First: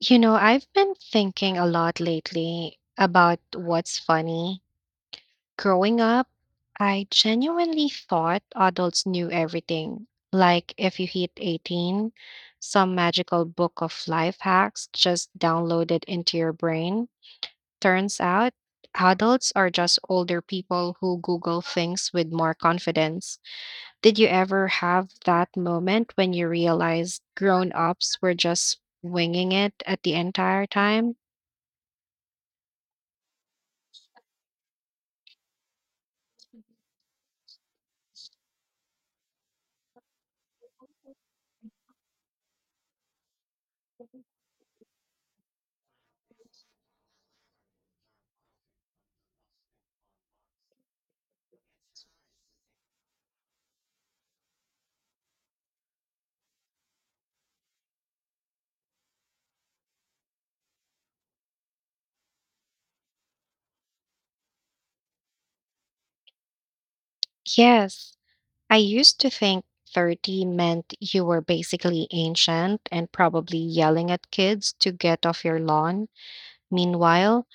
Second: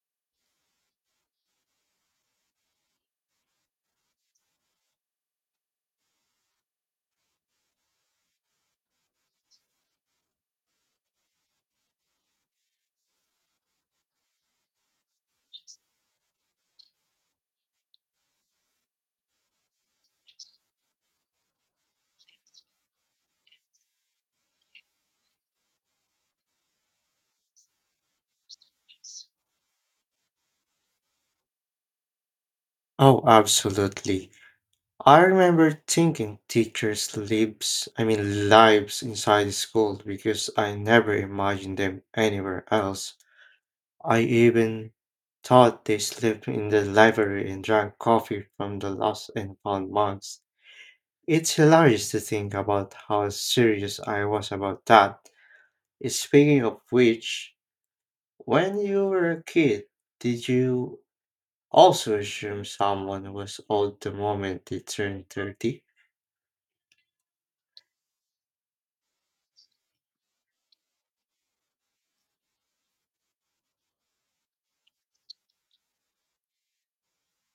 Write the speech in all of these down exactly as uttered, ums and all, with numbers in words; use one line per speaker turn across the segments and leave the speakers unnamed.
You know, I've been thinking a lot lately about what's funny. Growing up, I genuinely thought adults knew everything. Like, if you hit eighteen, some magical book of life hacks just downloaded into your brain. Turns out, adults are just older people who Google things with more confidence. Did you ever have that moment when you realized grown ups were just winging it at the entire time?
Oh, absolutely. I remember thinking teachers lives, I mean lives inside the school because I never imagined them anywhere else. I even thought they slept in the library and drank coffee from the lost and found mugs. It's hilarious to think about how serious I was about that. Speaking of which, when you were a kid, did you also assume someone was old the moment they turned thirty?
Yes, I used to think thirty meant you were basically ancient and probably yelling at kids to get off your lawn. Meanwhile,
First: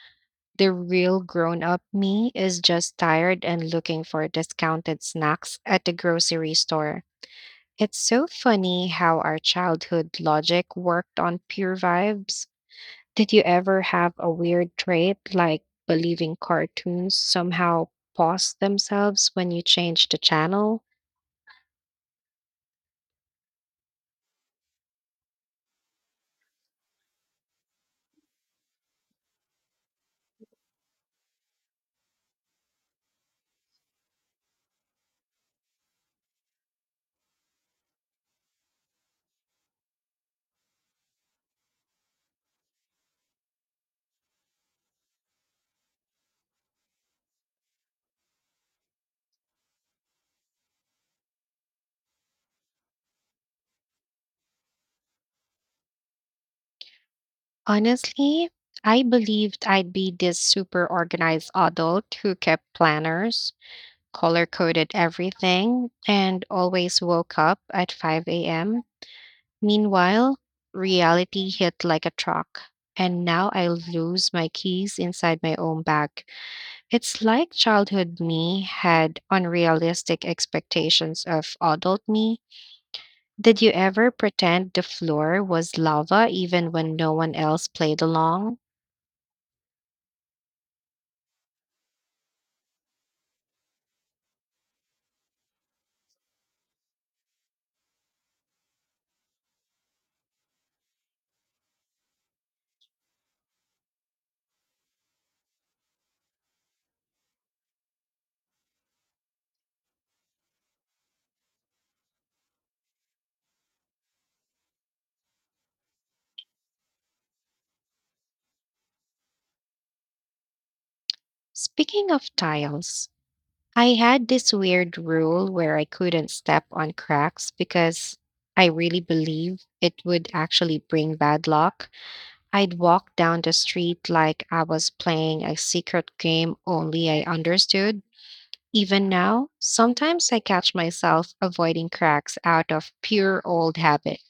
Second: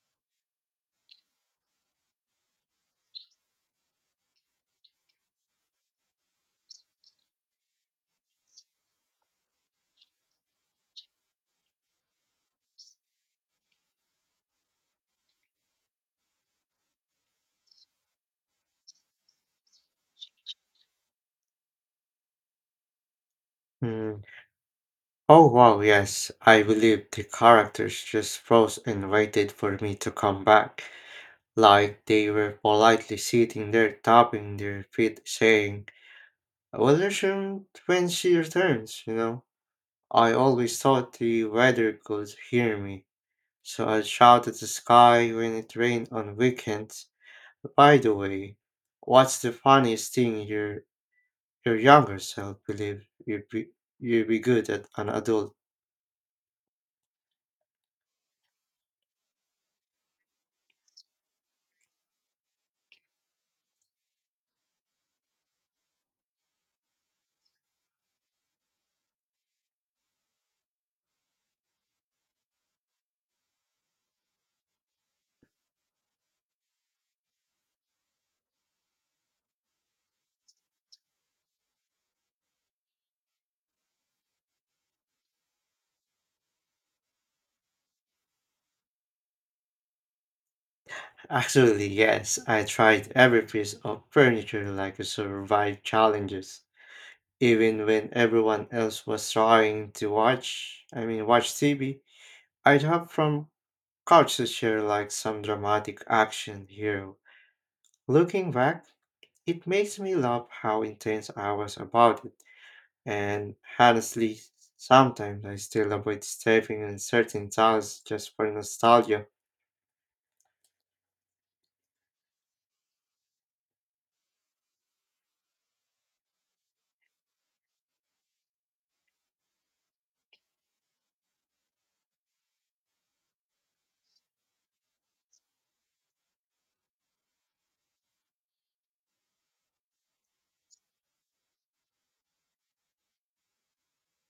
the real grown up me is just tired and looking for discounted snacks at the grocery store. It's so funny how our childhood logic worked on pure vibes. Did you ever have a weird trait like believing cartoons somehow paused themselves when you changed the channel?
Hmm. Oh wow, yes. I believe the characters just froze and waited for me to come back, like they were politely sitting there tapping their feet, saying, "We'll resume when she returns." You know, I always thought the weather could hear me, so I shout at the sky when it rained on weekends. By the way, what's the funniest thing your your younger self believe you'd be you'd be good at an adult?
Honestly, I believed I'd be this super organized adult who kept planners, color coded everything, and always woke up at five a m. Meanwhile, reality hit like a truck, and now I lose my keys inside my own bag. It's like childhood me had unrealistic expectations of adult me. Did you ever pretend the floor was lava even when no one else played along?
Actually, yes, I tried every piece of furniture like a survive challenges. Even when everyone else was trying to watch, I mean, watch T V, I'd hop from couch to chair like some dramatic action hero. Looking back, it makes me laugh how intense I was about it. And honestly, sometimes I still avoid stepping in certain tiles just for nostalgia.
Speaking of tiles, I had this weird rule where I couldn't step on cracks because I really believe it would actually bring bad luck. I'd walk down the street like I was playing a secret game only I understood. Even now, sometimes I catch myself avoiding cracks out of pure old habit.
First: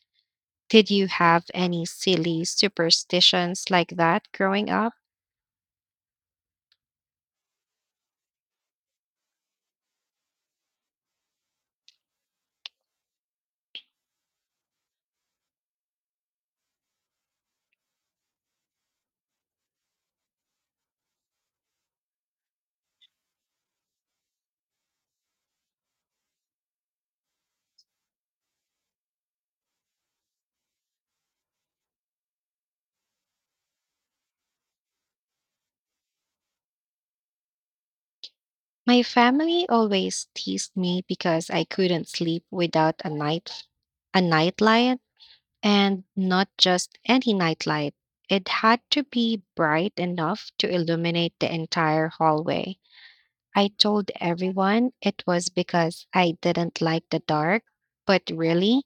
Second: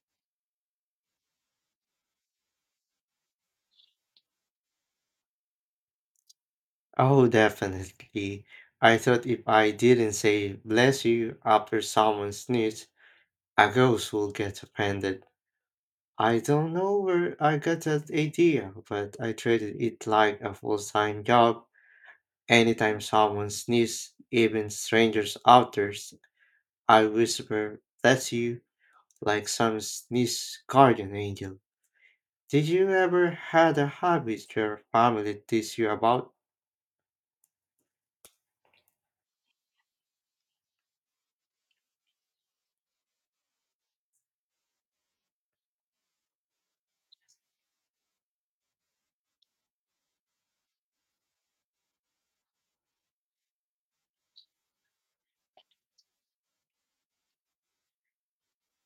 Did you have any silly superstitions like that growing up?
Oh, definitely. I thought if I didn't say bless you after someone sneezed, a ghost will get offended. I don't know where I got that idea, but I treated it like a full-time job. Anytime someone sneezes, even strangers out there, I whisper bless you like some sneeze guardian angel. Did you ever had a habit your family teased you about?
My family always teased me because I couldn't sleep without a night a nightlight, and not just any nightlight. It had to be bright enough to illuminate the entire hallway. I told everyone it was because I didn't like the dark, but really,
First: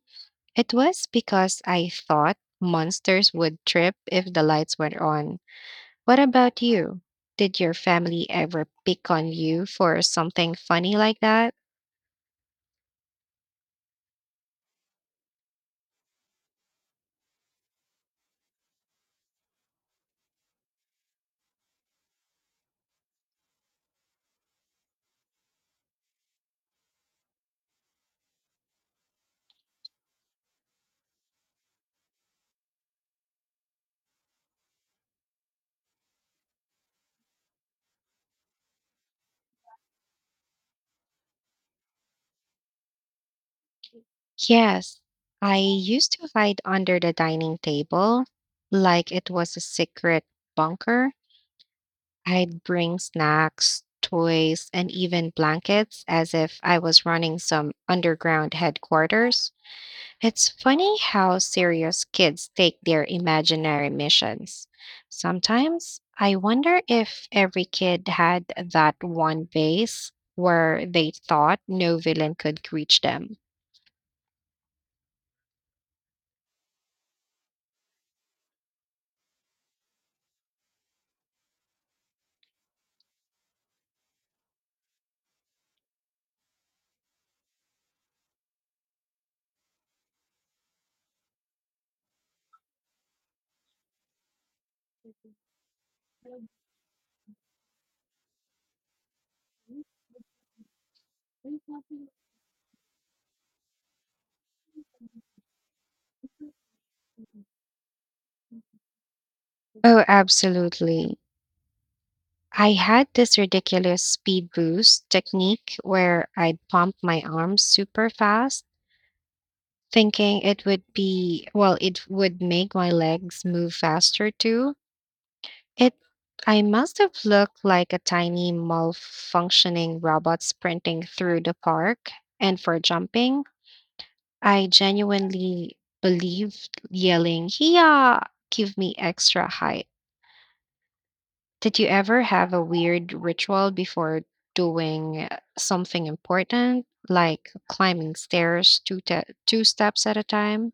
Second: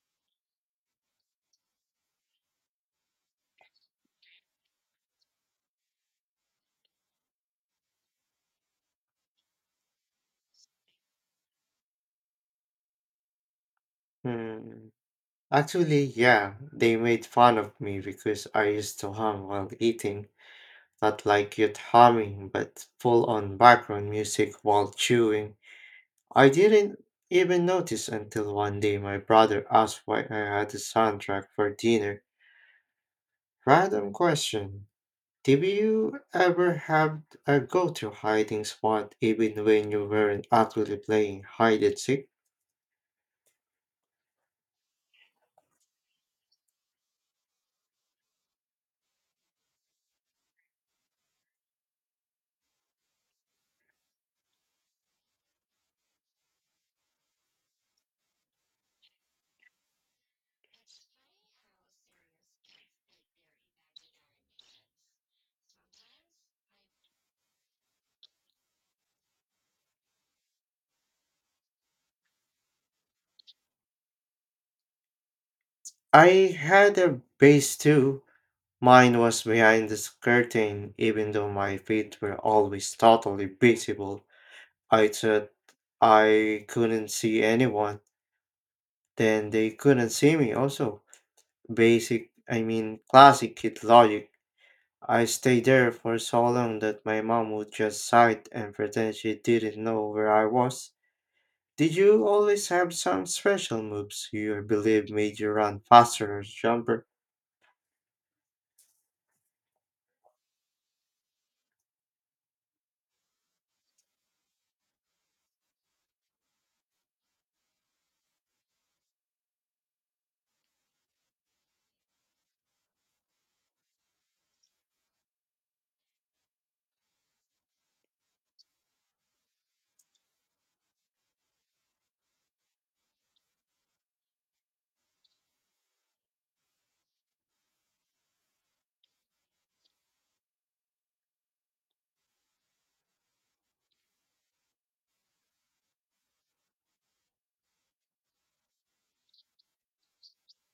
it was because I thought monsters would trip if the lights were on. What about you? Did your family ever pick on you for something funny like that?
Hmm. Actually, yeah, they made fun of me because I used to hum while eating. Not like cute humming, but full on background music while chewing. I didn't even notice until one day my brother asked why I had a soundtrack for dinner. Random question. Did you ever have a go to hiding spot even when you weren't actually playing hide and seek?
Yes, I used to hide under the dining table like it was a secret bunker. I'd bring snacks, toys, and even blankets as if I was running some underground headquarters. It's funny how serious kids take their imaginary missions. Sometimes I wonder if every kid had that one phase where they thought no villain could reach them.
I had a base too. Mine was behind this curtain, even though my feet were always totally visible. I thought I couldn't see anyone, then they couldn't see me also. Basic, I mean, classic kid logic. I stayed there for so long that my mom would just sigh and pretend she didn't know where I was. Did you always have some special moves you believe made you run faster or jump?
Oh, absolutely. I had this ridiculous speed boost technique where I'd pump my arms super fast, thinking it would be, well, it would make my legs move faster too. It I must have looked like a tiny malfunctioning robot sprinting through the park. And for jumping, I genuinely believed yelling, "Yeah, give me extra height." Did you ever have a weird ritual before doing uh, something important, like climbing stairs two te- two steps at a time?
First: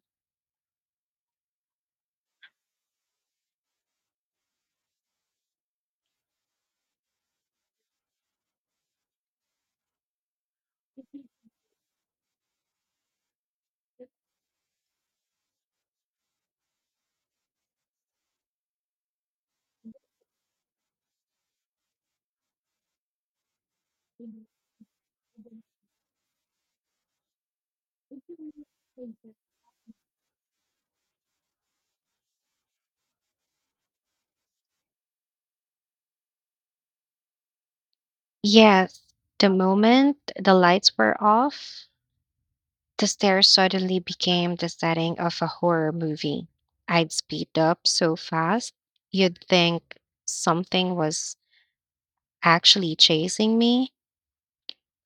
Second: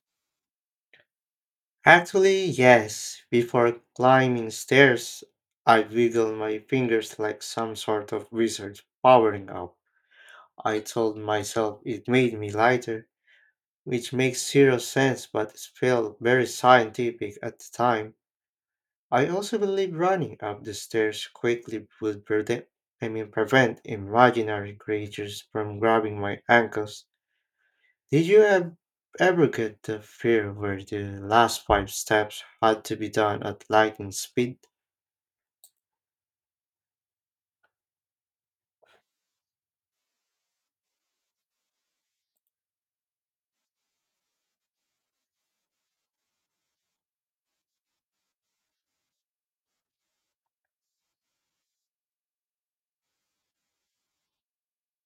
Actually, yes. Before climbing stairs, I wiggle my fingers like some sort of wizard powering up. I told myself it made me lighter, which makes zero sense but it felt very scientific at the time. I also believe running up the stairs quickly would prevent I mean prevent imaginary creatures from grabbing my ankles. Did you ev- ever get the fear where the last five steps had to be done at lightning speed?
Yes, the moment the lights were off, the stairs suddenly became the setting of a horror movie. I'd speed up so fast, you'd think something was actually chasing me.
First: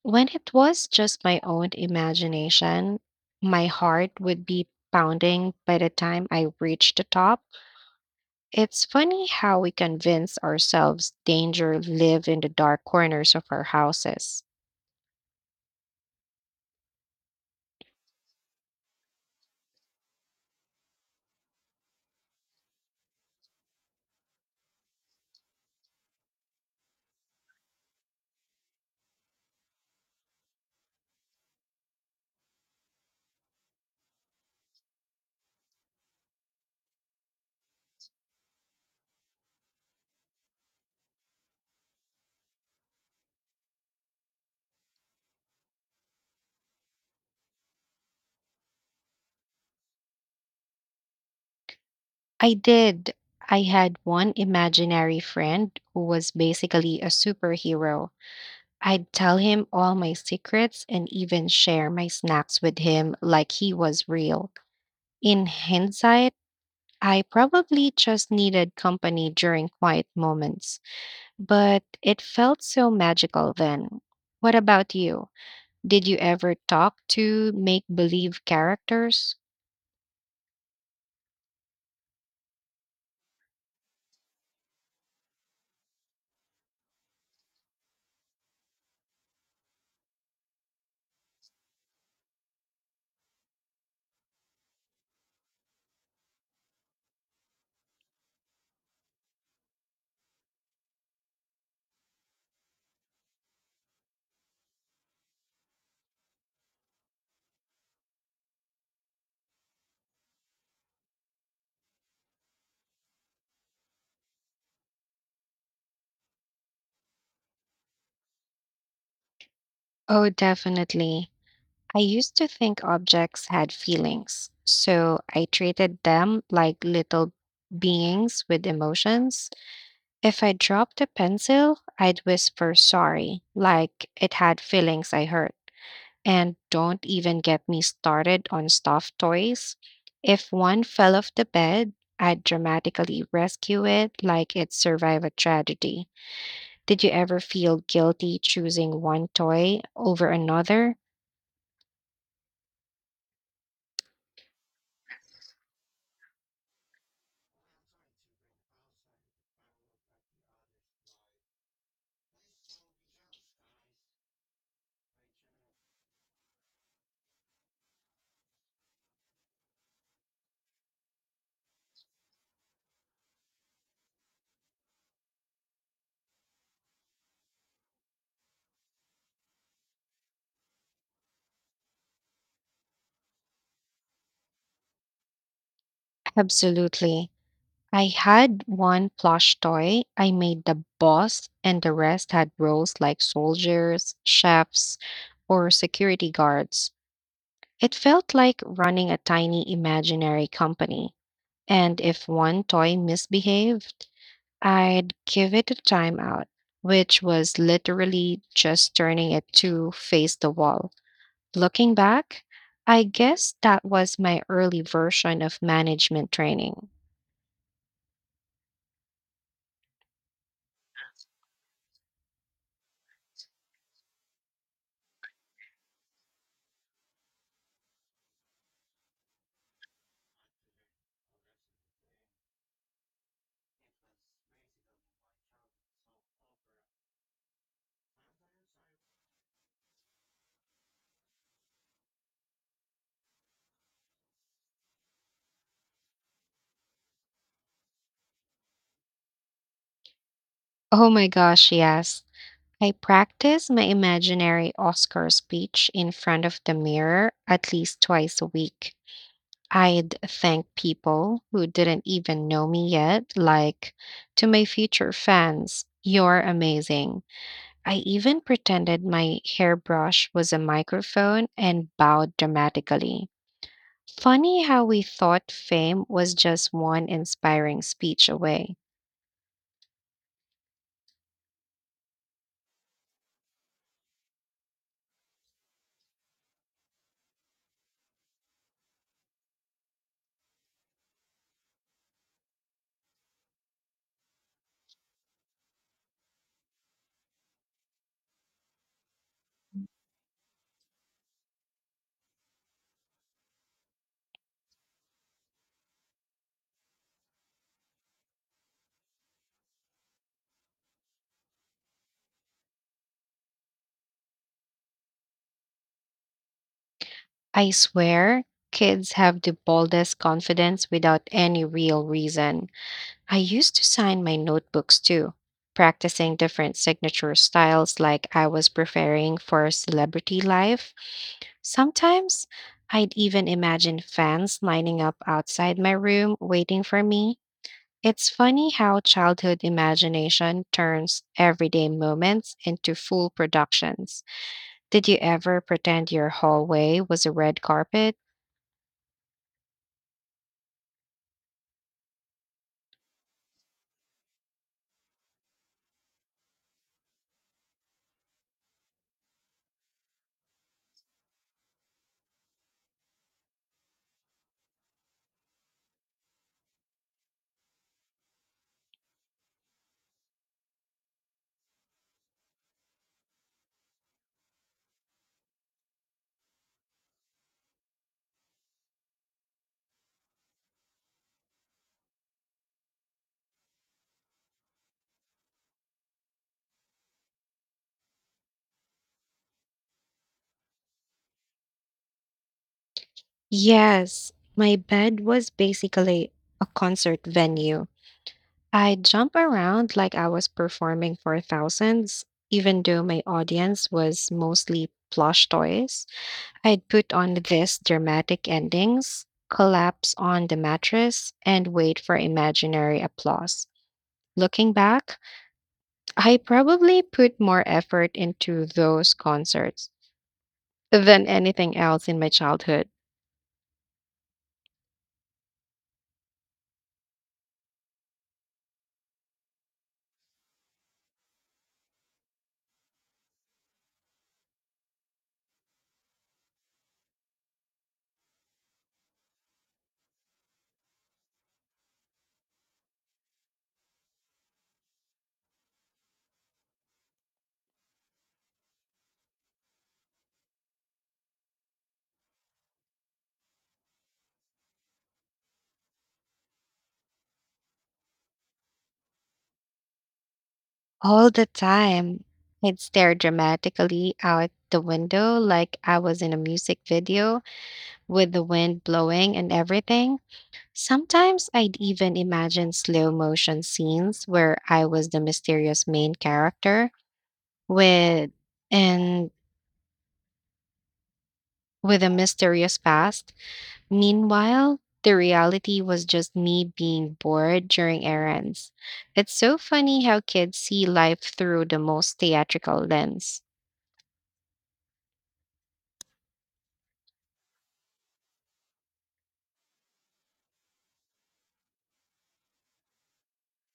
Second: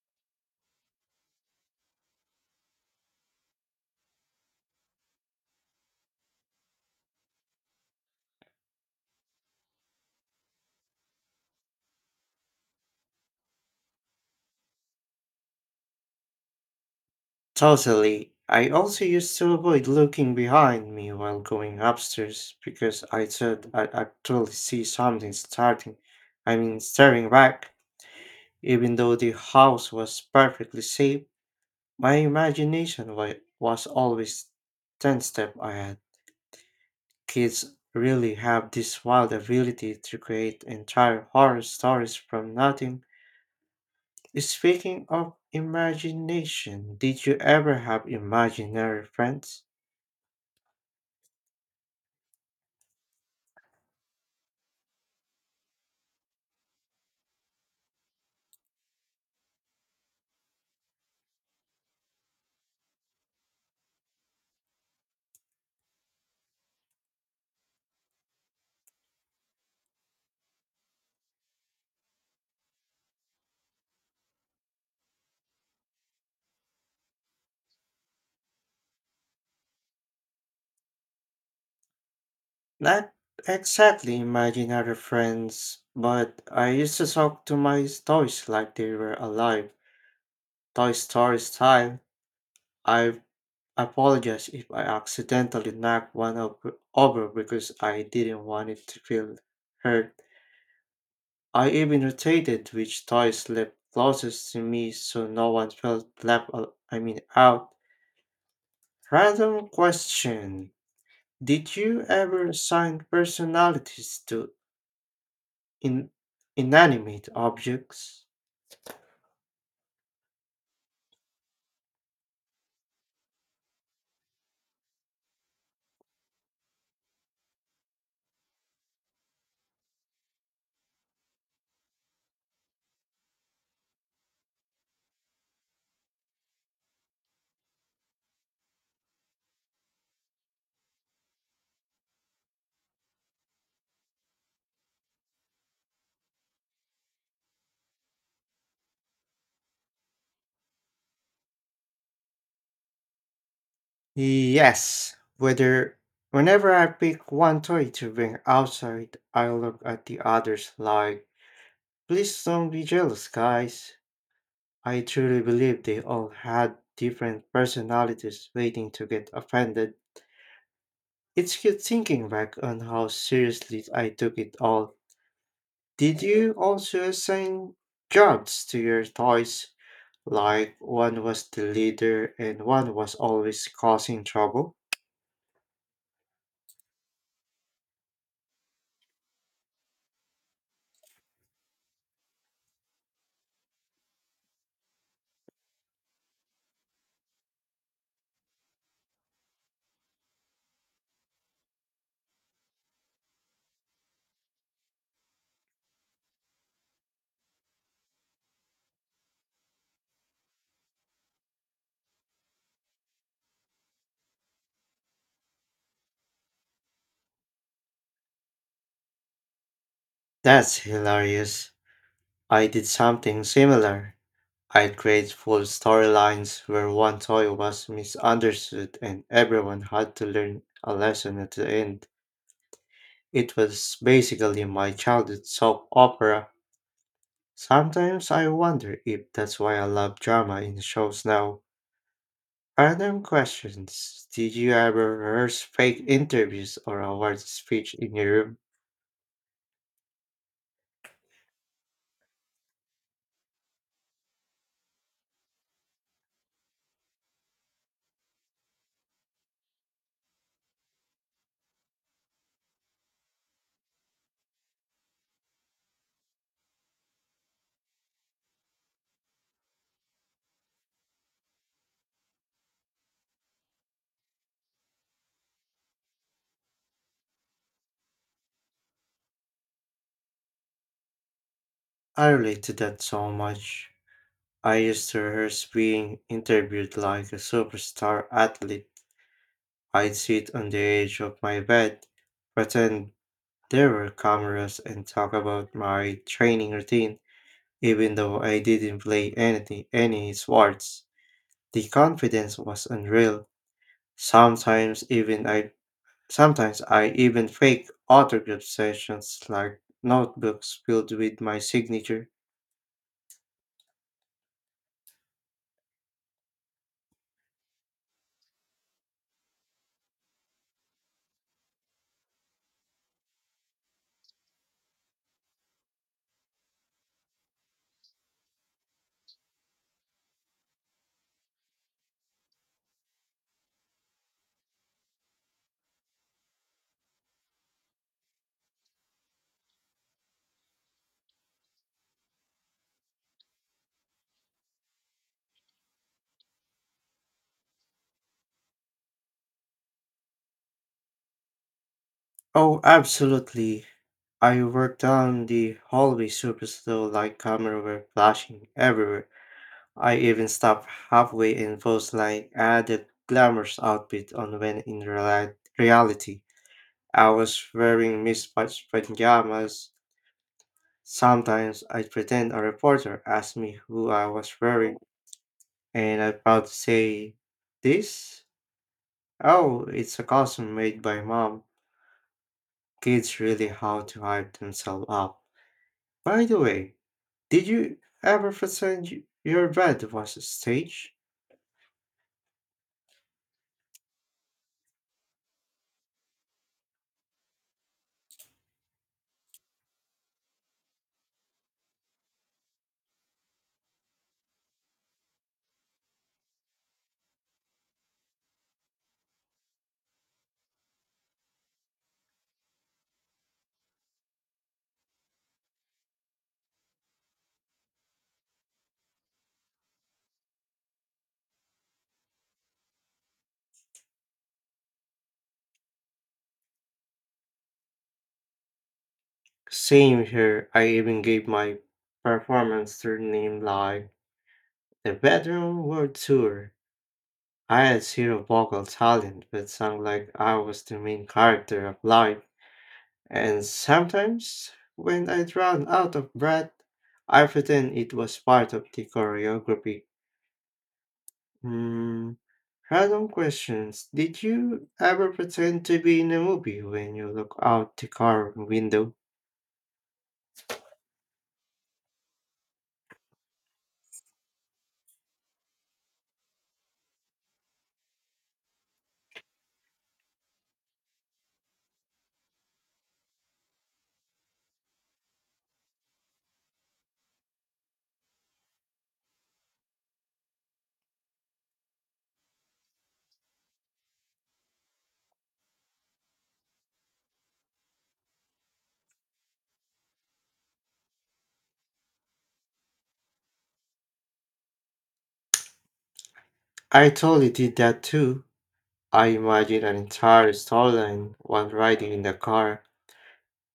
When it was just my own imagination, my heart would be pounding by the time I reached the top. It's funny how we convince ourselves danger live in the dark corners of our houses.
Totally. I also used to avoid looking behind me while going upstairs because I thought I'd actually see something starting. I mean, staring back. Even though the house was perfectly safe, my imagination wa- was always ten steps ahead. Kids really have this wild ability to create entire horror stories from nothing. Speaking of imagination, did you ever have imaginary friends?
I did. I had one imaginary friend who was basically a superhero. I'd tell him all my secrets and even share my snacks with him like he was real. In hindsight, I probably just needed company during quiet moments, but it felt so magical then. What about you? Did you ever talk to make believe characters?
Not exactly imaginary friends, but I used to talk to my toys like they were alive. Toy Story style. I apologize if I accidentally knocked one up over because I didn't want it to feel hurt. I even rotated which toy slept closest to me so no one felt left al- I mean out. Random question. Did you ever assign personalities to in inanimate objects?
Oh, definitely. I used to think objects had feelings, so I treated them like little beings with emotions. If I dropped a pencil, I'd whisper sorry, like it had feelings I hurt. And don't even get me started on stuffed toys. If one fell off the bed, I'd dramatically rescue it like it survived a tragedy. Did you ever feel guilty choosing one toy over another?
Yes, whether whenever I pick one toy to bring outside, I look at the others like, please don't be jealous, guys. I truly believe they all had different personalities waiting to get offended. It's good thinking back on how seriously I took it all. Did you also assign jobs to your toys? Like one was the leader and one was always causing trouble?
Absolutely. I had one plush toy I made the boss, and the rest had roles like soldiers, chefs, or security guards. It felt like running a tiny imaginary company. And if one toy misbehaved, I'd give it a timeout, which was literally just turning it to face the wall. Looking back, I guess that was my early version of management training.
That's hilarious. I did something similar. I'd create full storylines where one toy was misunderstood and everyone had to learn a lesson at the end. It was basically my childhood soap opera. Sometimes I wonder if that's why I love drama in shows now. Random questions. Did you ever rehearse fake interviews or award speech in your room?
Oh my gosh, yes. I practice my imaginary Oscar speech in front of the mirror at least twice a week. I'd thank people who didn't even know me yet, like, to my future fans, you're amazing. I even pretended my hairbrush was a microphone and bowed dramatically. Funny how we thought fame was just one inspiring speech away.
I relate to that so much. I used to rehearse being interviewed like a superstar athlete. I'd sit on the edge of my bed, pretend there were cameras and talk about my training routine, even though I didn't play anything any sports. The confidence was unreal. Sometimes even I sometimes I even fake autograph sessions like notebooks filled with my signature.
I swear, kids have the boldest confidence without any real reason. I used to sign my notebooks too, practicing different signature styles like I was preparing for celebrity life. Sometimes I'd even imagine fans lining up outside my room waiting for me. It's funny how childhood imagination turns everyday moments into full productions. Did you ever pretend your hallway was a red carpet?
Oh, absolutely. I worked down the hallway super slow like camera were flashing everywhere. I even stop halfway and pose like added glamorous outfit on when in reali- reality I was wearing mismatched pajamas. Sometimes I pretend a reporter asked me who I was wearing and I'm proud to say, "This? Oh, it's a costume made by mom." Kids really how to hype themselves up. By the way, did you ever pretend y- your bed was a stage?
Yes, my bed was basically a concert venue. I jump around like I was performing for thousands, even though my audience was mostly plush toys. I'd put on these dramatic endings, collapse on the mattress, and wait for imaginary applause. Looking back, I probably put more effort into those concerts than anything else in my childhood.
Same here, I even gave my performance their name like the Bedroom World Tour. I had zero vocal talent but sang like I was the main character of life. And sometimes, when I run out of breath, I pretend it was part of the choreography. Mm, random questions. Did you ever pretend to be in a movie when you look out the car window?
All the time. I'd stare dramatically out the window like I was in a music video with the wind blowing and everything. Sometimes I'd even imagine slow motion scenes where I was the mysterious main character with and with a mysterious past. Meanwhile, the reality was just me being bored during errands. It's so funny how kids see life through the most theatrical lens.
I totally did that too. I imagine an entire storyline while riding in the car.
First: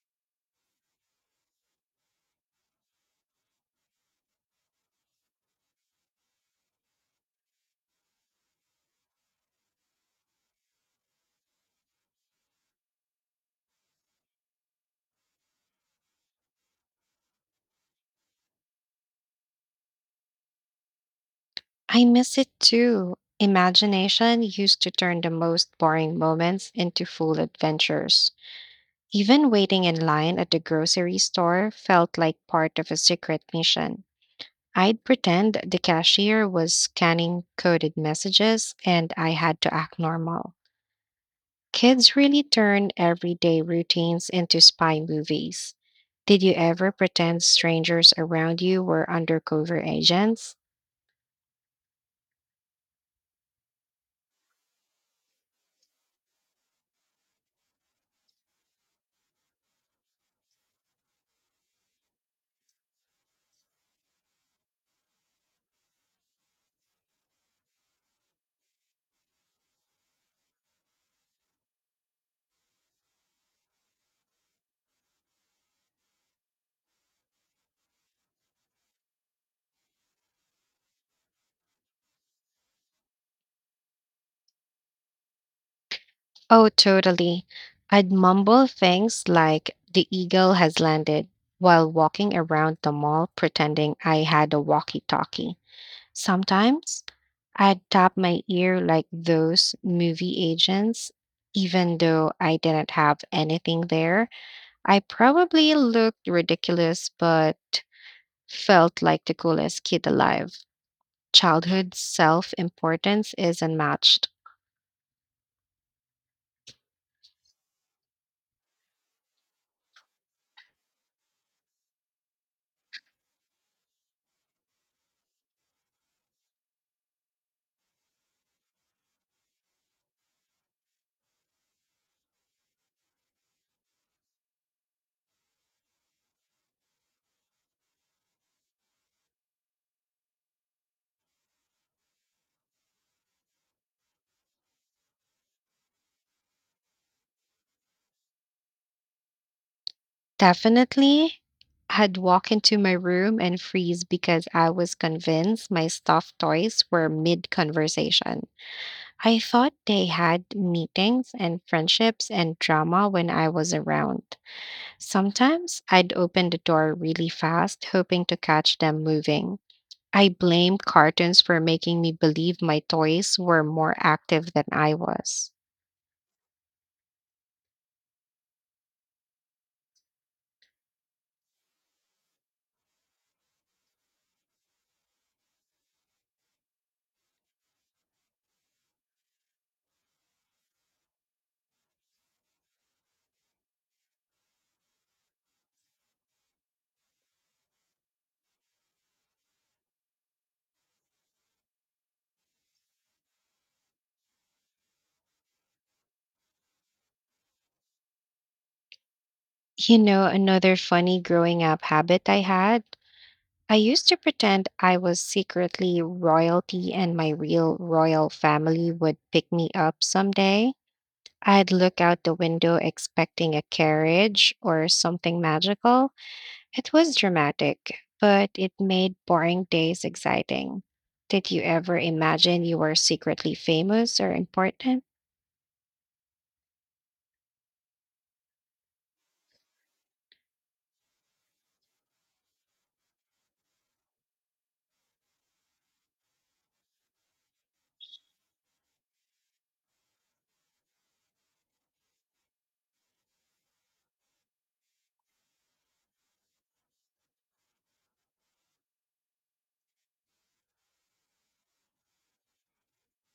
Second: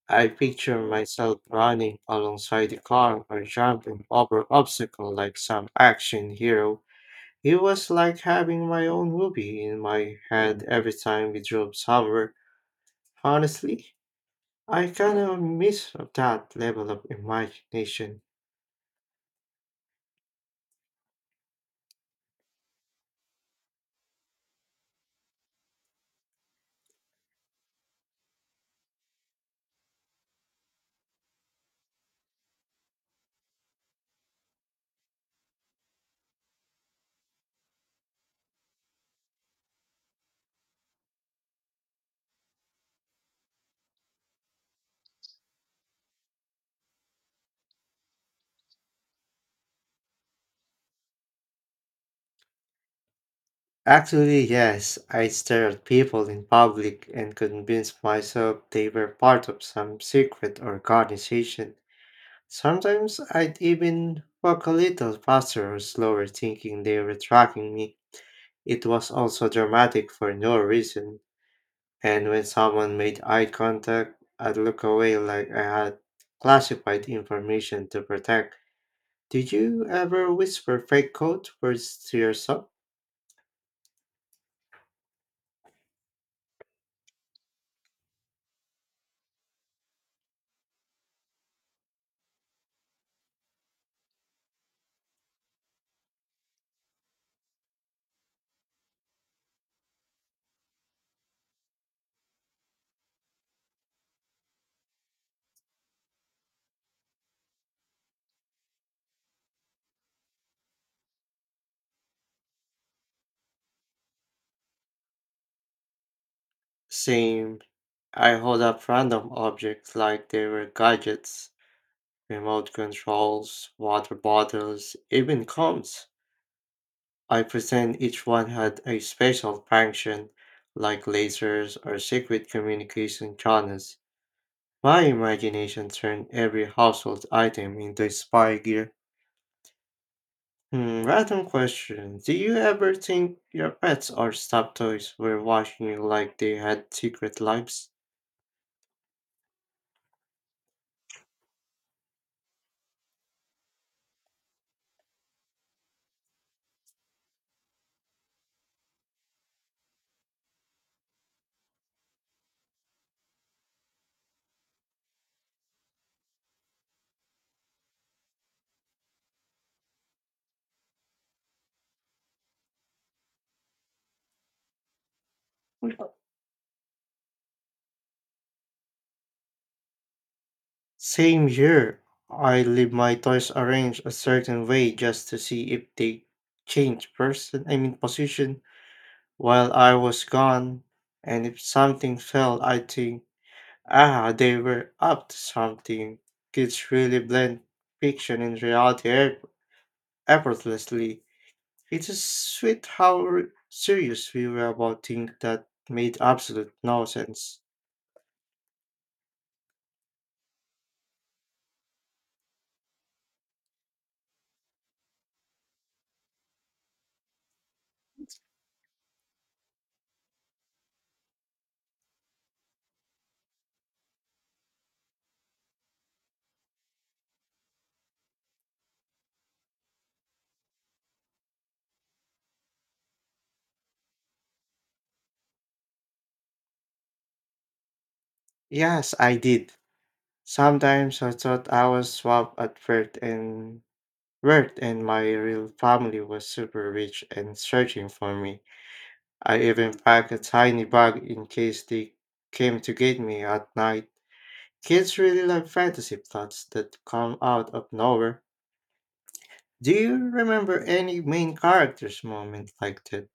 I picture myself running alongside the car or jumping over obstacles like some action hero. It was like having my own movie in my head every time we drove somewhere. Honestly, I kind of miss that level of imagination.
I miss it too. Imagination used to turn the most boring moments into full adventures. Even waiting in line at the grocery store felt like part of a secret mission. I'd pretend the cashier was scanning coded messages and I had to act normal. Kids really turn everyday routines into spy movies. Did you ever pretend strangers around you were undercover agents?
Actually, yes, I stared at people in public and convinced myself they were part of some secret organization. Sometimes I'd even walk a little faster or slower, thinking they were tracking me. It was also dramatic for no reason. And when someone made eye contact, I'd look away like I had classified information to protect. Did you ever whisper fake code words to yourself?
Oh, totally. I'd mumble things like, the eagle has landed, while walking around the mall pretending I had a walkie-talkie. Sometimes I'd tap my ear like those movie agents, even though I didn't have anything there. I probably looked ridiculous, but felt like the coolest kid alive. Childhood self-importance is unmatched.
Same. I hold up random objects like they were gadgets, remote controls, water bottles, even combs. I pretend each one had a special function, like lasers or secret communication channels. My imagination turned every household item into spy gear. Hmm, random question. Do you ever think your pets or stuffed toys were watching you like they had secret lives?
Definitely. I'd walk into my room and freeze because I was convinced my stuffed toys were mid conversation. I thought they had meetings and friendships and drama when I was around. Sometimes I'd open the door really fast, hoping to catch them moving. I blamed cartoons for making me believe my toys were more active than I was.
Well, Same here. I leave my toys arranged a certain way just to see if they change person, I mean position, while I was gone. And if something fell, I think, "Ah, they were up to something." Kids really blend fiction and reality eff- effortlessly. It is sweet how r- serious we were about things that made absolute no sense.
You know, another funny growing up habit I had, I used to pretend I was secretly royalty and my real royal family would pick me up someday. I'd look out the window expecting a carriage or something magical. It was dramatic, but it made boring days exciting. Did you ever imagine you were secretly famous or important?
Yes, I did. Sometimes I thought I was swab at first and worked and my real family was super rich and searching for me. I even packed a tiny bag in case they came to get me at night. Kids really love fantasy plots that come out of nowhere. Do you remember any main character's moment like that?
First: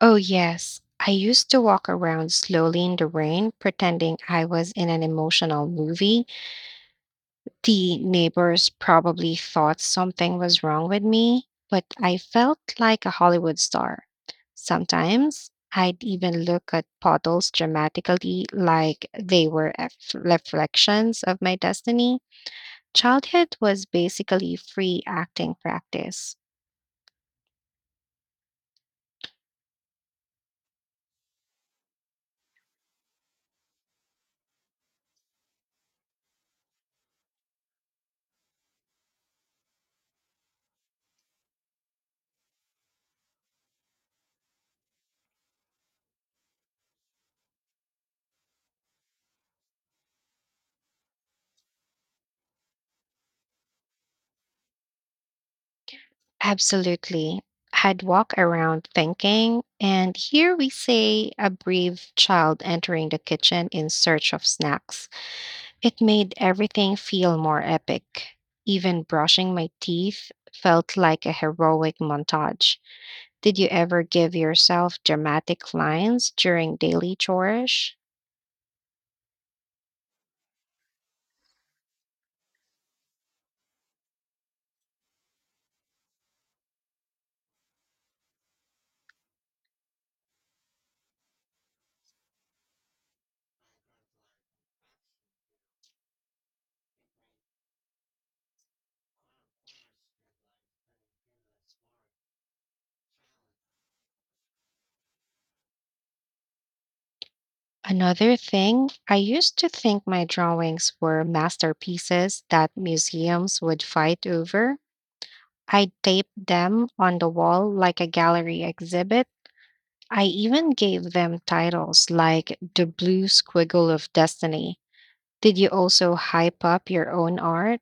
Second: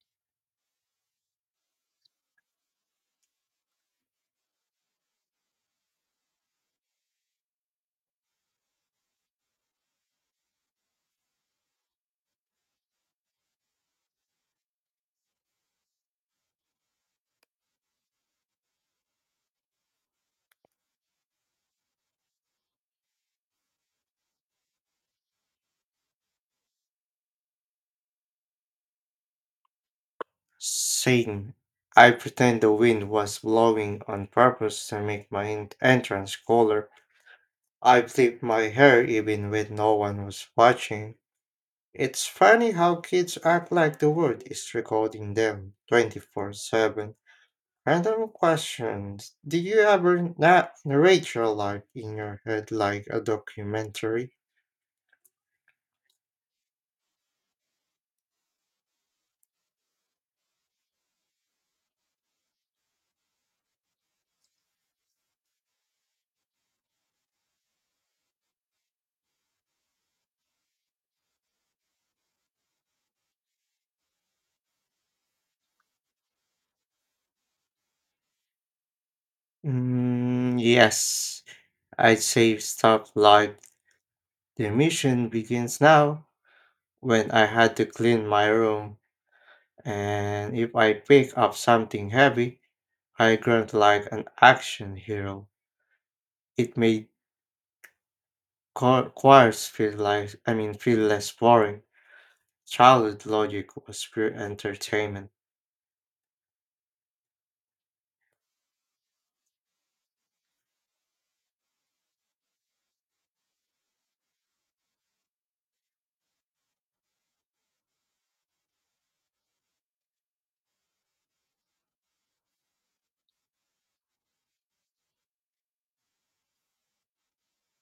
Oh, yes. I used to walk around slowly in the rain, pretending I was in an emotional movie. The neighbors probably thought something was wrong with me, but I felt like a Hollywood star. Sometimes I'd even look at puddles dramatically like they were eff- reflections of my destiny. Childhood was basically free acting practice.
Same. I pretend the wind was blowing on purpose to make my en- entrance cooler. I flipped my hair even when no one was watching. It's funny how kids act like the world is recording them twenty-four seven. Random questions. Do you ever na- narrate your life in your head like a documentary?
Absolutely. I'd walk around thinking, and here we say a brave child entering the kitchen in search of snacks. It made everything feel more epic. Even brushing my teeth felt like a heroic montage. Did you ever give yourself dramatic lines during daily chores?
Mm, yes, I'd say stuff like the mission begins now when I had to clean my room, and if I pick up something heavy, I grunt like an action hero. It made cho- chores feel like, I mean, feel less boring. Childhood logic was pure entertainment.
Another thing, I used to think my drawings were masterpieces that museums would fight over. I taped them on the wall like a gallery exhibit. I even gave them titles like The Blue Squiggle of Destiny. Did you also hype up your own art?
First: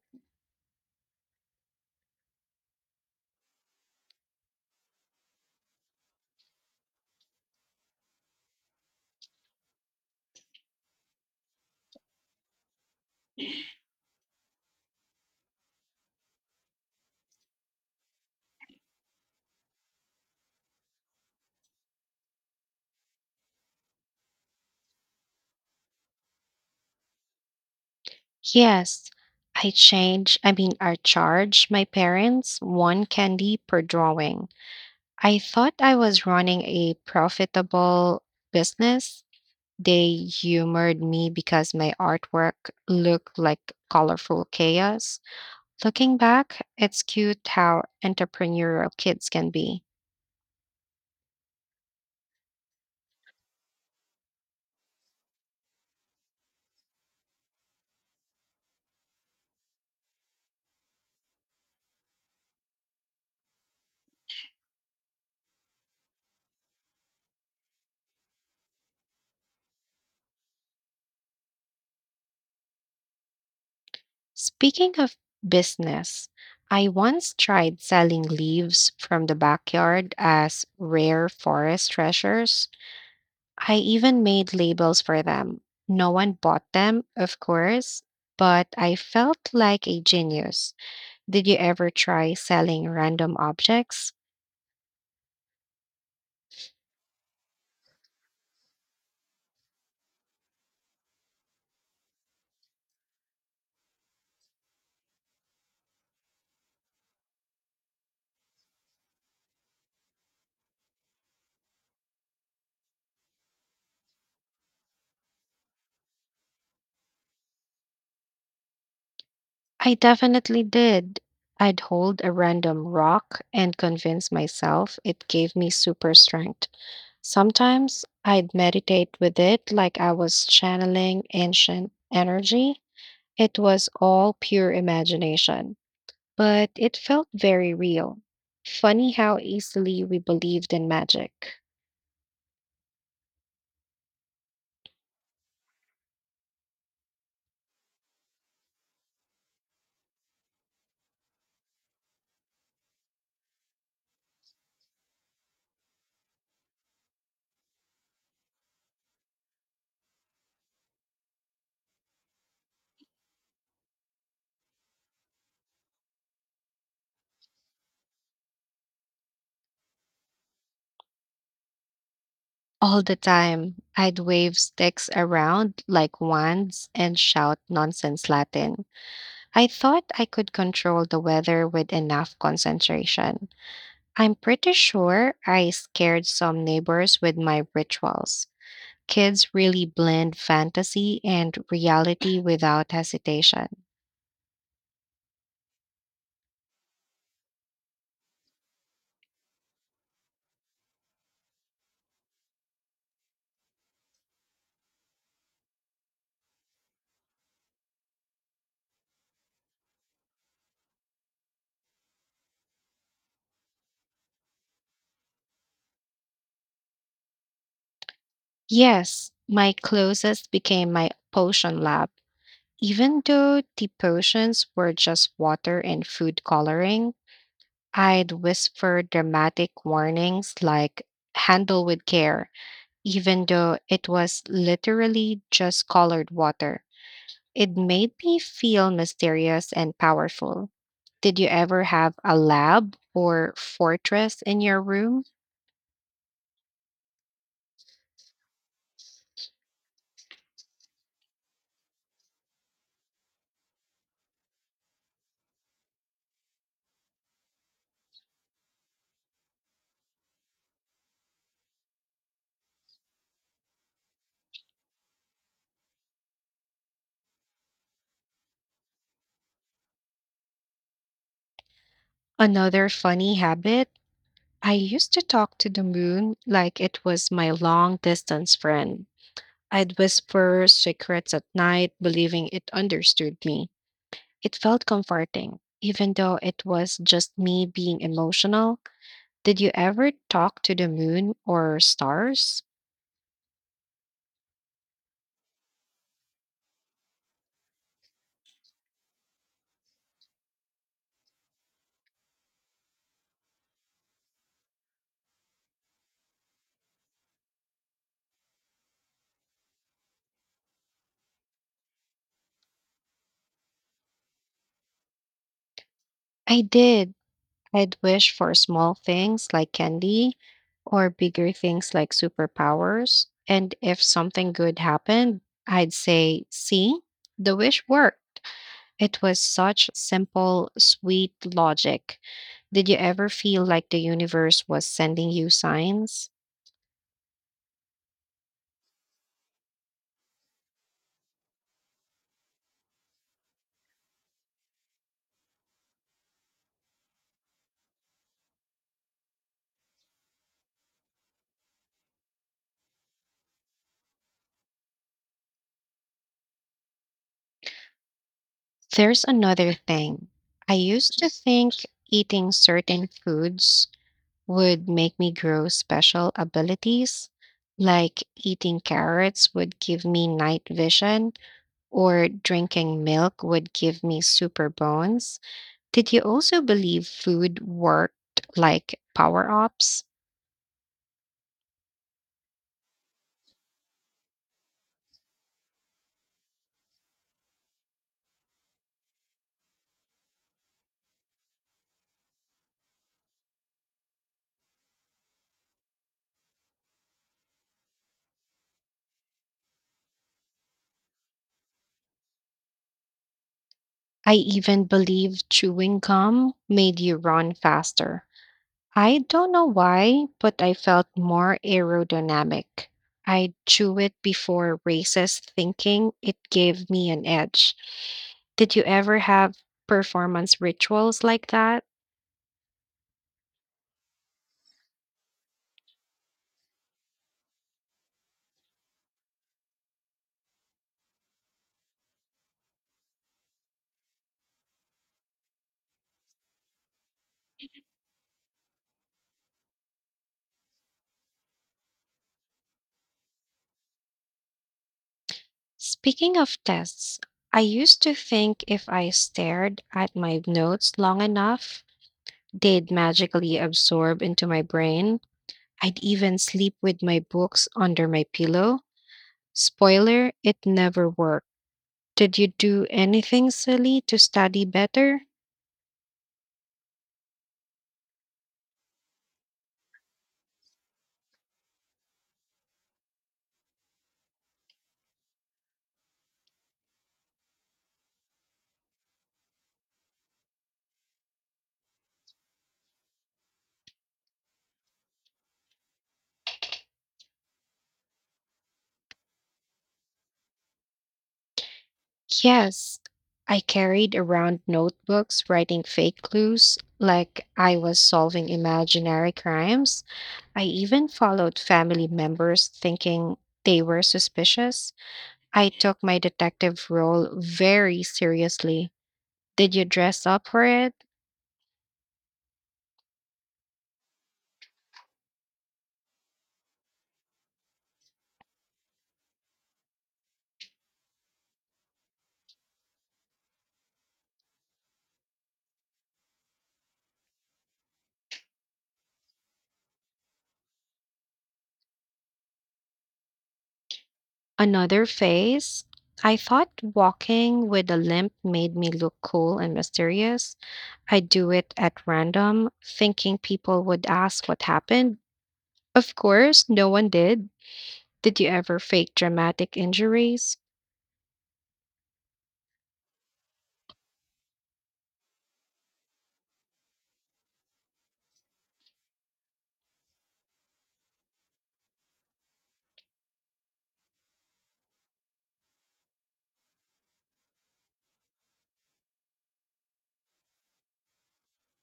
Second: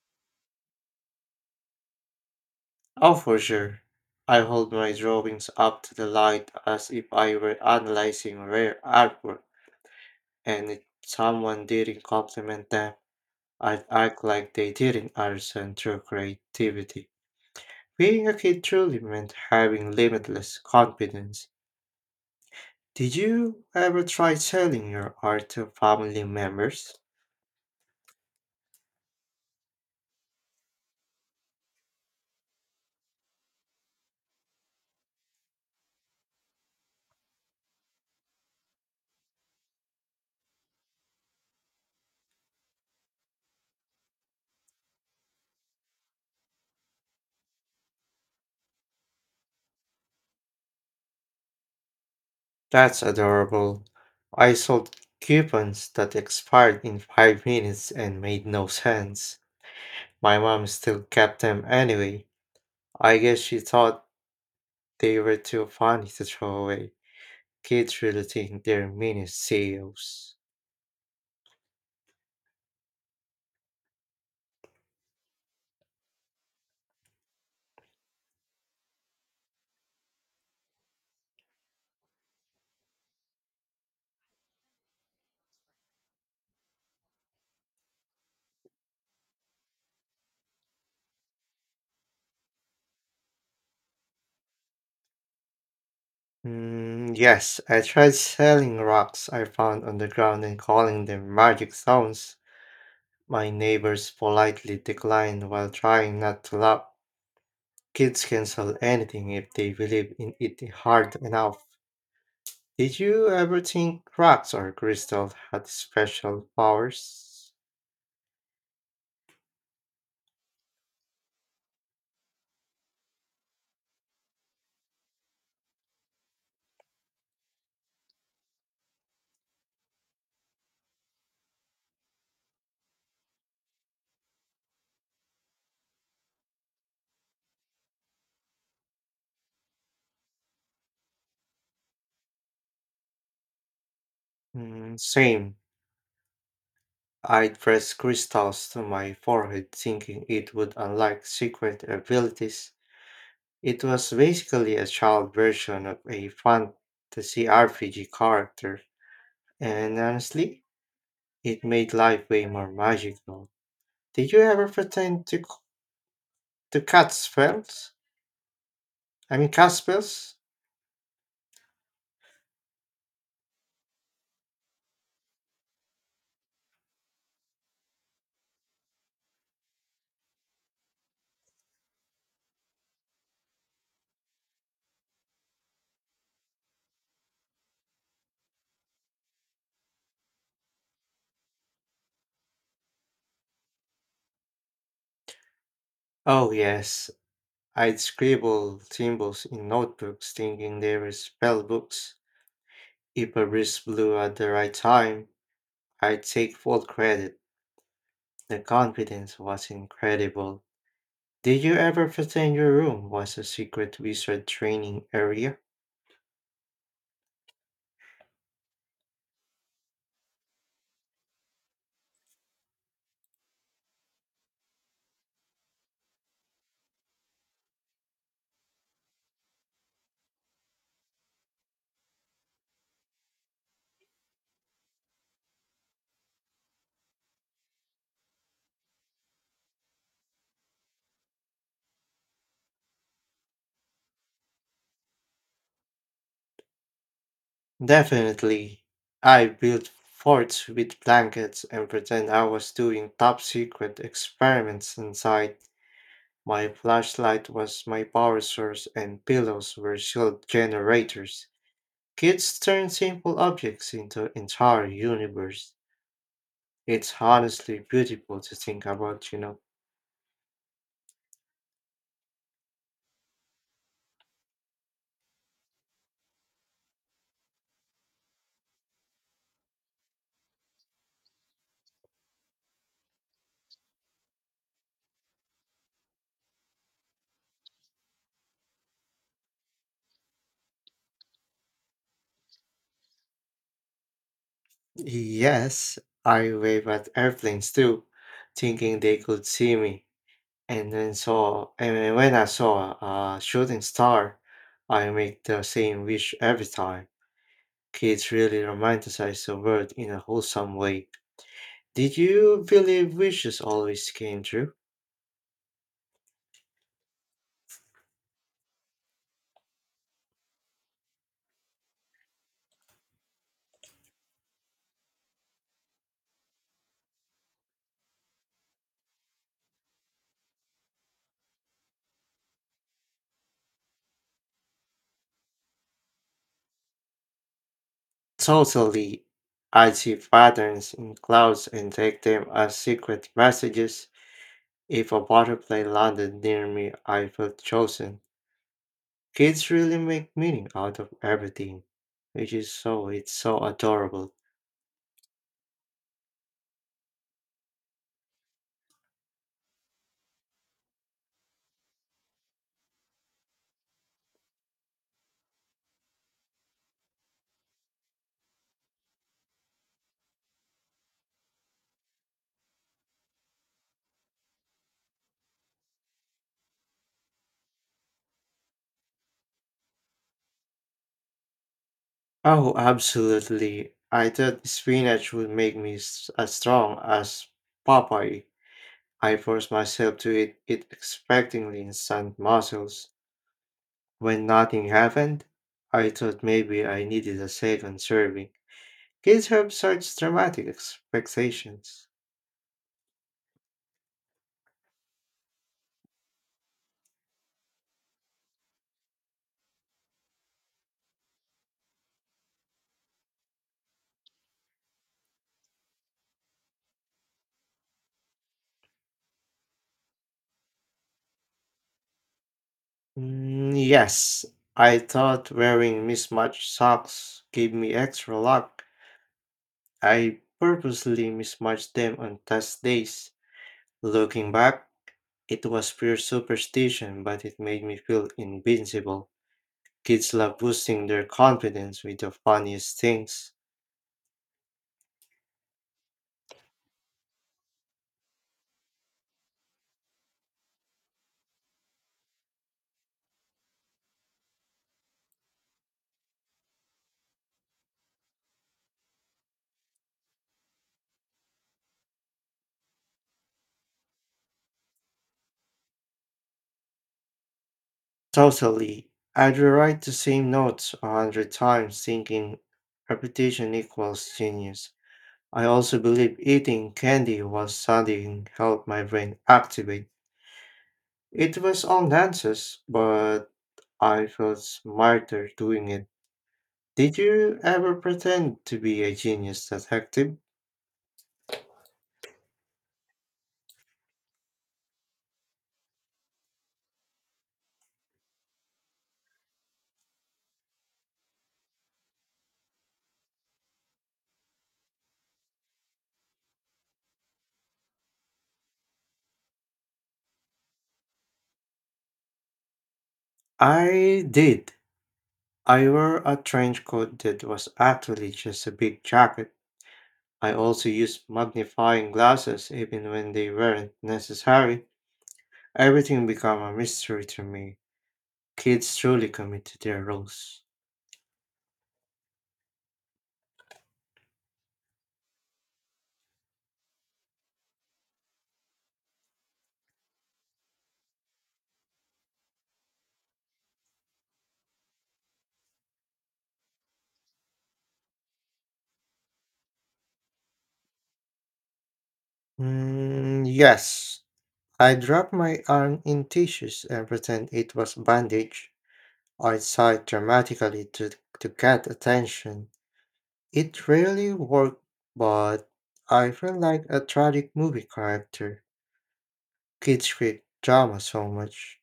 Oh, for sure. I hold my drawings up to the light as if I were analyzing rare artwork. And if someone didn't compliment them, I'd act like they didn't understand their creativity. Being a kid truly meant having limitless confidence. Did you ever try selling your art to family members?
Yes, I change, I mean, I charge my parents one candy per drawing. I thought I was running a profitable business. They humored me because my artwork looked like colorful chaos. Looking back, it's cute how entrepreneurial kids can be.
That's adorable. I sold coupons that expired in five minutes and made no sense. My mom still kept them anyway. I guess she thought they were too funny to throw away. Kids really think they're mini C E Os.
Speaking of business, I once tried selling leaves from the backyard as rare forest treasures. I even made labels for them. No one bought them, of course, but I felt like a genius. Did you ever try selling random objects?
Mm, yes, I tried selling rocks I found on the ground and calling them magic stones. My neighbors politely declined while trying not to laugh. Kids can sell anything if they believe in it hard enough. Did you ever think rocks or crystals had special powers?
I definitely did. I'd hold a random rock and convince myself it gave me super strength. Sometimes I'd meditate with it like I was channeling ancient energy. It was all pure imagination, but it felt very real. Funny how easily we believed in magic.
Mm, same. I'd press crystals to my forehead thinking it would unlock secret abilities. It was basically a child version of a fantasy R P G character, and honestly, it made life way more magical. Did you ever pretend to c- to cast spells? I mean, cast spells?
All the time, I'd wave sticks around like wands and shout nonsense Latin. I thought I could control the weather with enough concentration. I'm pretty sure I scared some neighbors with my rituals. Kids really blend fantasy and reality without hesitation.
Oh yes, I'd scribble symbols in notebooks, thinking they were spell books. If a breeze blew at the right time, I'd take full credit. The confidence was incredible. Did you ever pretend your room was a secret wizard training area?
Yes, my closest became my potion lab. Even though the potions were just water and food coloring, I'd whisper dramatic warnings like handle with care, even though it was literally just colored water. It made me feel mysterious and powerful. Did you ever have a lab or fortress in your room?
Definitely. I built forts with blankets and pretend I was doing top secret experiments inside. My flashlight was my power source and pillows were shield generators. Kids turn simple objects into entire universe. It's honestly beautiful to think about, you know.
Another funny habit I used to talk to the moon like it was my long distance friend. I'd whisper secrets at night, believing it understood me. It felt comforting, even though it was just me being emotional. Did you ever talk to the moon or stars?
Yes, I wave at airplanes too, thinking they could see me. And then so, and then when I saw a shooting star, I make the same wish every time. Kids really romanticize the world in a wholesome way. Did you believe wishes always came true?
I did. I'd wish for small things like candy or bigger things like superpowers. And if something good happened, I'd say, see, the wish worked. It was such simple, sweet logic. Did you ever feel like the universe was sending you signs?
Totally. I see patterns in clouds and take them as secret messages. If a butterfly landed near me, I felt chosen. Kids really make meaning out of everything, which is so, it's so adorable.
There's another thing. I used to think eating certain foods would make me grow special abilities, like eating carrots would give me night vision, or drinking milk would give me super bones. Did you also believe food worked like power ups?
Oh, absolutely. I thought spinach would make me s- as strong as Popeye. I forced myself to eat it expectingly instant muscles. When nothing happened, I thought maybe I needed a second serving. Kids have such dramatic expectations.
I even believe chewing gum made you run faster. I don't know why, but I felt more aerodynamic. I drew it before races thinking it gave me an edge. Did you ever have performance rituals like that?
Mm, yes, I thought wearing mismatched socks gave me extra luck. I purposely mismatched them on test days. Looking back, it was pure superstition, but it made me feel invincible. Kids love boosting their confidence with the funniest things.
Speaking of tests, I used to think if I stared at my notes long enough, they'd magically absorb into my brain. I'd even sleep with my books under my pillow. Spoiler, it never worked. Did you do anything silly to study better?
Totally. I'd rewrite the same notes a hundred times thinking repetition equals genius. I also believe eating candy while studying helped my brain activate. It was all nonsense, but I felt smarter doing it. Did you ever pretend to be a genius detective?
Yes. I carried around notebooks writing fake clues like I was solving imaginary crimes. I even followed family members thinking they were suspicious. I took my detective role very seriously. Did you dress up for it?
I did. I wore a trench coat that was actually just a big jacket. I also used magnifying glasses even when they weren't necessary. Everything became a mystery to me. Kids truly commit to their roles.
Another phase, I thought walking with a limp made me look cool and mysterious. I'd do it at random, thinking people would ask what happened. Of course, no one did. Did you ever fake dramatic injuries?
Mm, yes, I dropped my arm in tissues and pretend it was bandage. I sighed dramatically to, to get attention. It really worked, but I felt like a tragic movie character. Kids create drama so much.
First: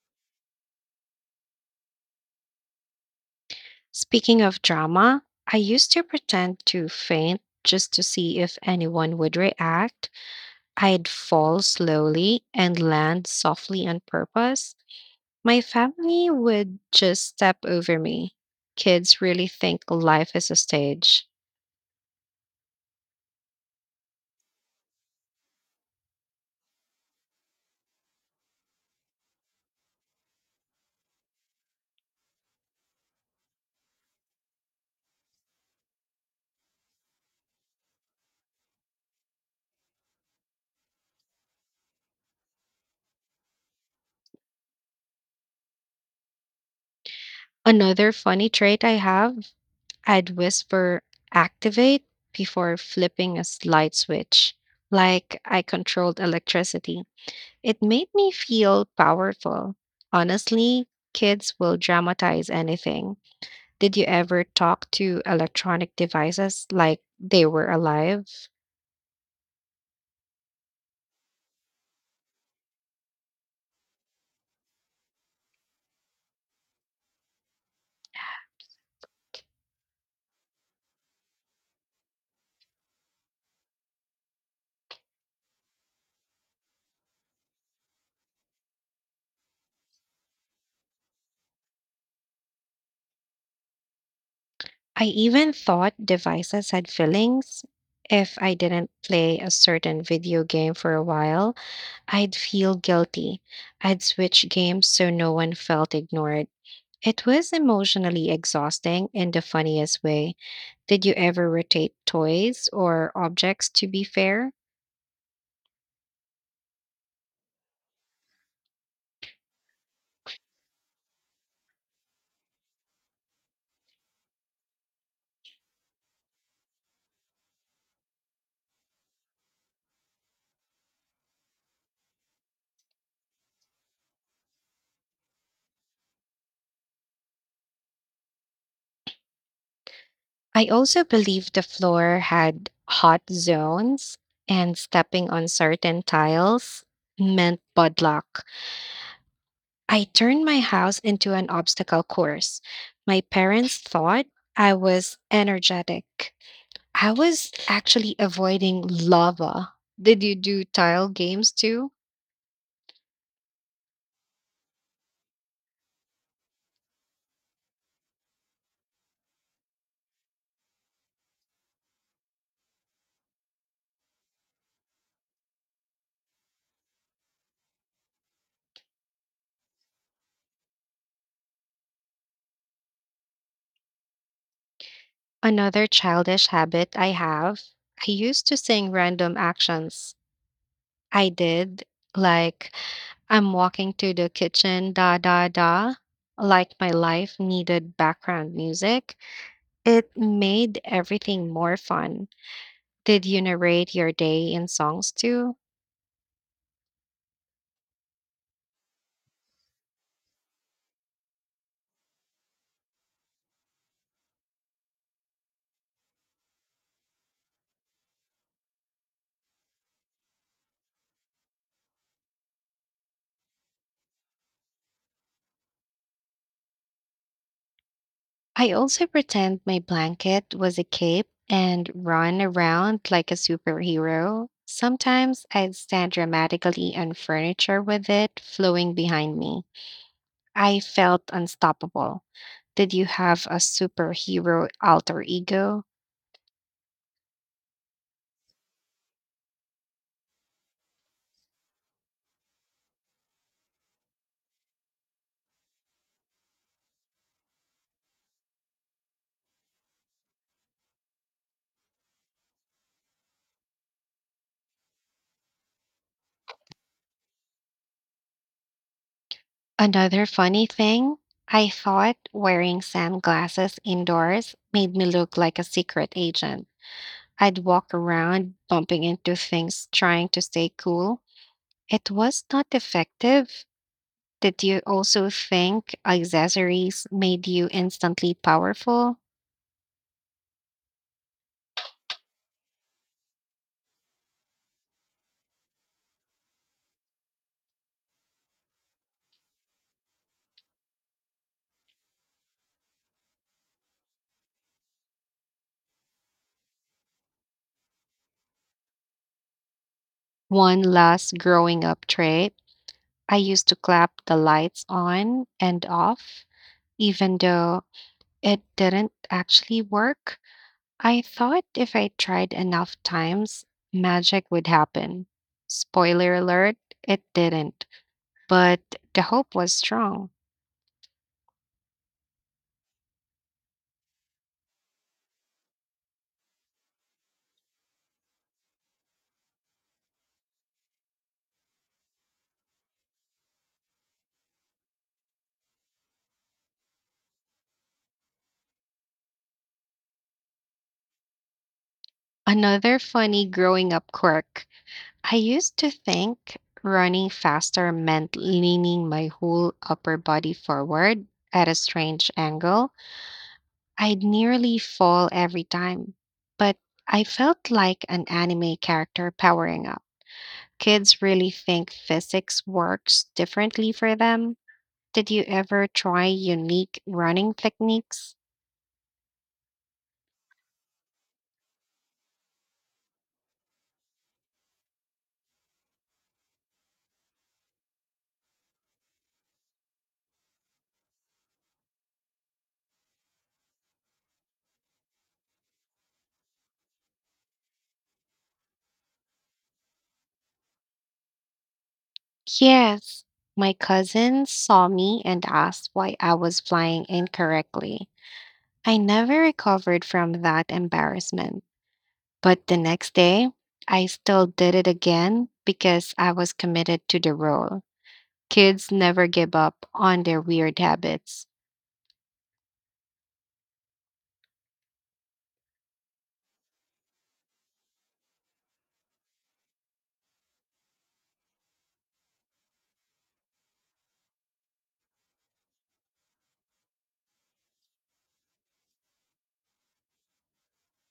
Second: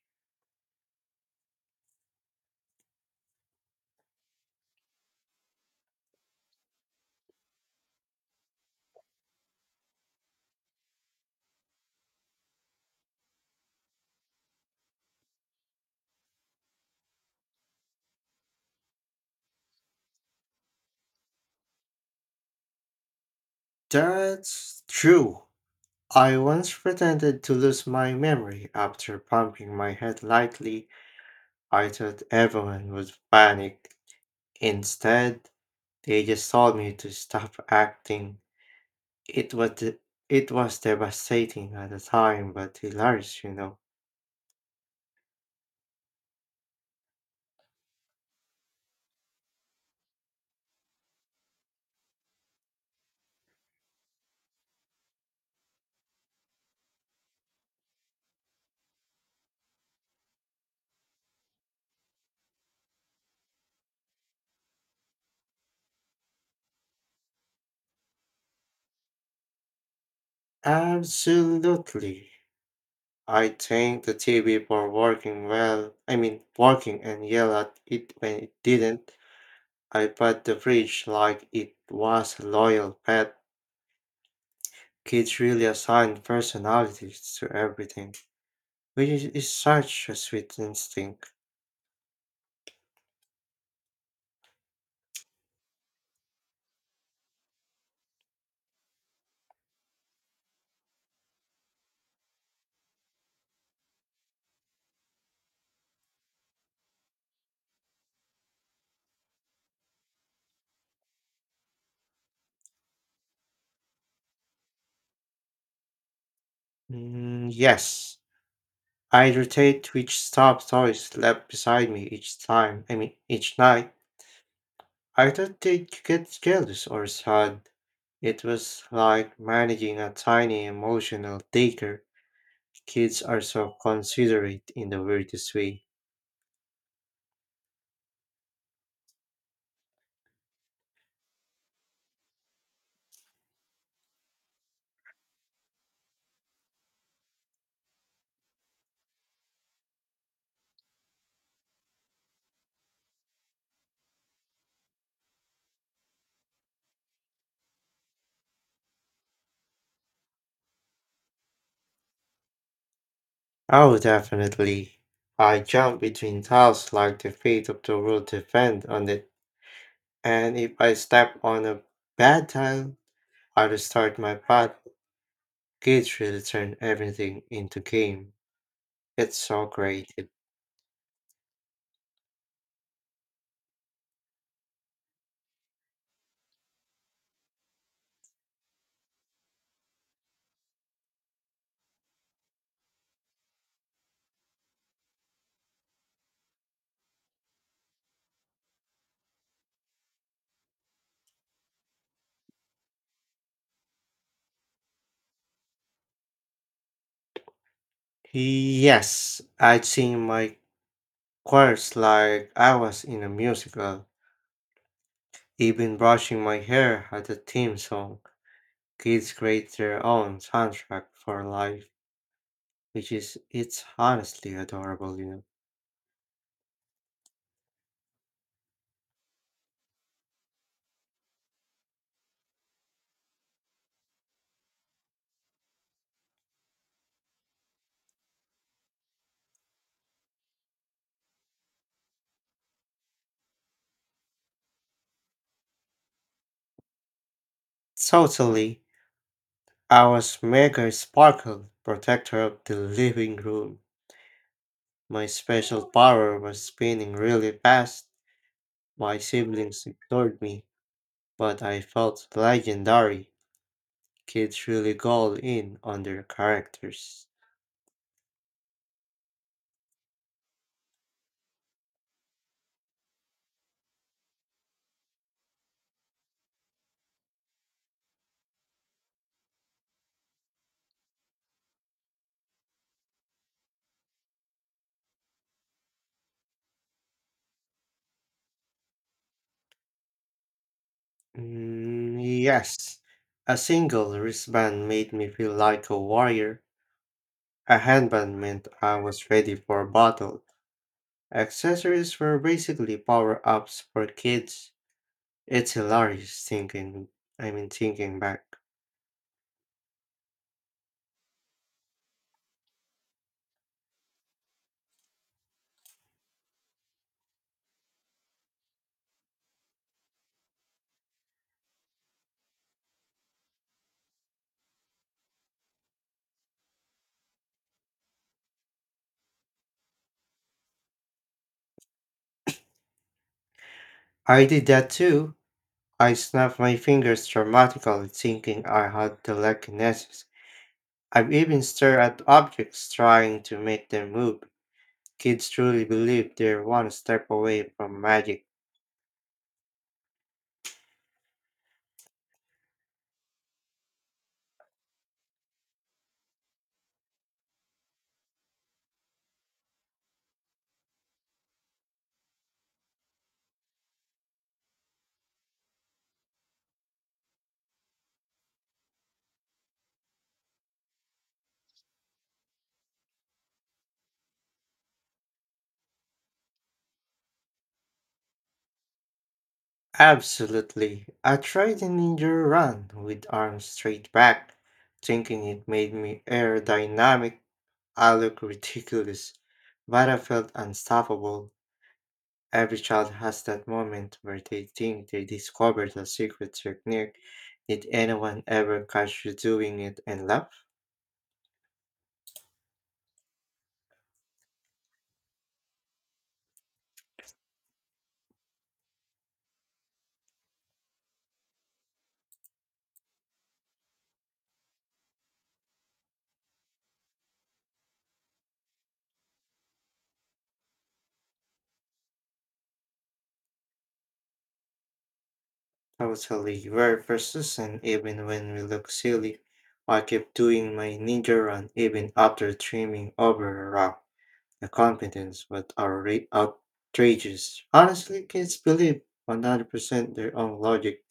Speaking of drama, I used to pretend to faint just to see if anyone would react. I'd fall slowly and land softly on purpose. My family would just step over me. Kids really think life is a stage.
That's true. I once pretended to lose my memory after pumping my head lightly. I thought everyone would panic. Instead, they just told me to stop acting. It was de- it was devastating at the time, but hilarious, you know.
Another funny trait I have, I'd whisper activate before flipping a light switch, like I controlled electricity. It made me feel powerful. Honestly, kids will dramatize anything. Did you ever talk to electronic devices like they were alive?
Absolutely. I thank the T V for working well. I mean, working and yell at it when it didn't. I pet the fridge like it was a loyal pet. Kids really assign personalities to everything, which is is such a sweet instinct.
I even thought devices had feelings. If I didn't play a certain video game for a while, I'd feel guilty. I'd switch games so no one felt ignored. It was emotionally exhausting in the funniest way. Did you ever rotate toys or objects to be fair?
Mm, yes, I rotate which stuffed toys left beside me each time, I mean, each night. I thought they'd get jealous or sad. It was like managing a tiny emotional daycare. Kids are so considerate in the weirdest way.
I also believe the floor had hot zones, and stepping on certain tiles meant bad luck. I turned my house into an obstacle course. My parents thought I was energetic. I was actually avoiding lava. Did you do tile games too?
Oh, definitely. I jump between tiles like the fate of the world depend on it. And if I step on a bad tile, I restart my path. Kids really turn everything into game. It's so creative.
Another childish habit I have. I used to sing random actions. I did, like, I'm walking to the kitchen, da da da, like my life needed background music. It made everything more fun. Did you narrate your day in songs too?
Yes, I'd sing my chorus like I was in a musical. Even brushing my hair had a theme song. Kids create their own soundtrack for life, which is it's honestly adorable, you know.
I also pretend my blanket was a cape and run around like a superhero. Sometimes I'd stand dramatically on furniture with it flowing behind me. I felt unstoppable. Did you have a superhero alter ego?
Totally. Our maker sparkled, protector of the living room. My special power was spinning really fast. My siblings ignored me, but I felt legendary. Kids really go all in on their characters.
Another funny thing, I thought wearing sunglasses indoors made me look like a secret agent. I'd walk around bumping into things trying to stay cool. It was not effective. Did you also think accessories made you instantly powerful?
Mm, yes, a single wristband made me feel like a warrior. A handband meant I was ready for battle. Accessories were basically power ups for kids. It's hilarious thinking, I mean, thinking back.
One last growing up trait I used to clap the lights on and off, even though it didn't actually work. I thought if I tried enough times, magic would happen. Spoiler alert, it didn't, but the hope was strong.
I did that too. I snapped my fingers dramatically, thinking I had telekinesis. I've even stared at objects trying to make them move. Kids truly believe they're one step away from magic.
Another funny growing up quirk. I used to think running faster meant leaning my whole upper body forward at a strange angle. I'd nearly fall every time, but I felt like an anime character powering up. Kids really think physics works differently for them. Did you ever try unique running techniques?
Absolutely. I tried a ninja run with arms straight back, thinking it made me aerodynamic. I look ridiculous, but I felt unstoppable. Every child has that moment where they think they discovered a secret technique. Did anyone ever catch you doing it and laugh?
Yes. My cousin saw me and asked why I was flying incorrectly. I never recovered from that embarrassment, but the next day, I still did it again because I was committed to the role. Kids never give up on their weird habits.
Totally, we're persistent even when we look silly. I kept doing my ninja run even after trimming over a rock. The confidence was outra- outrageous. Honestly, kids believe one hundred percent their own logic.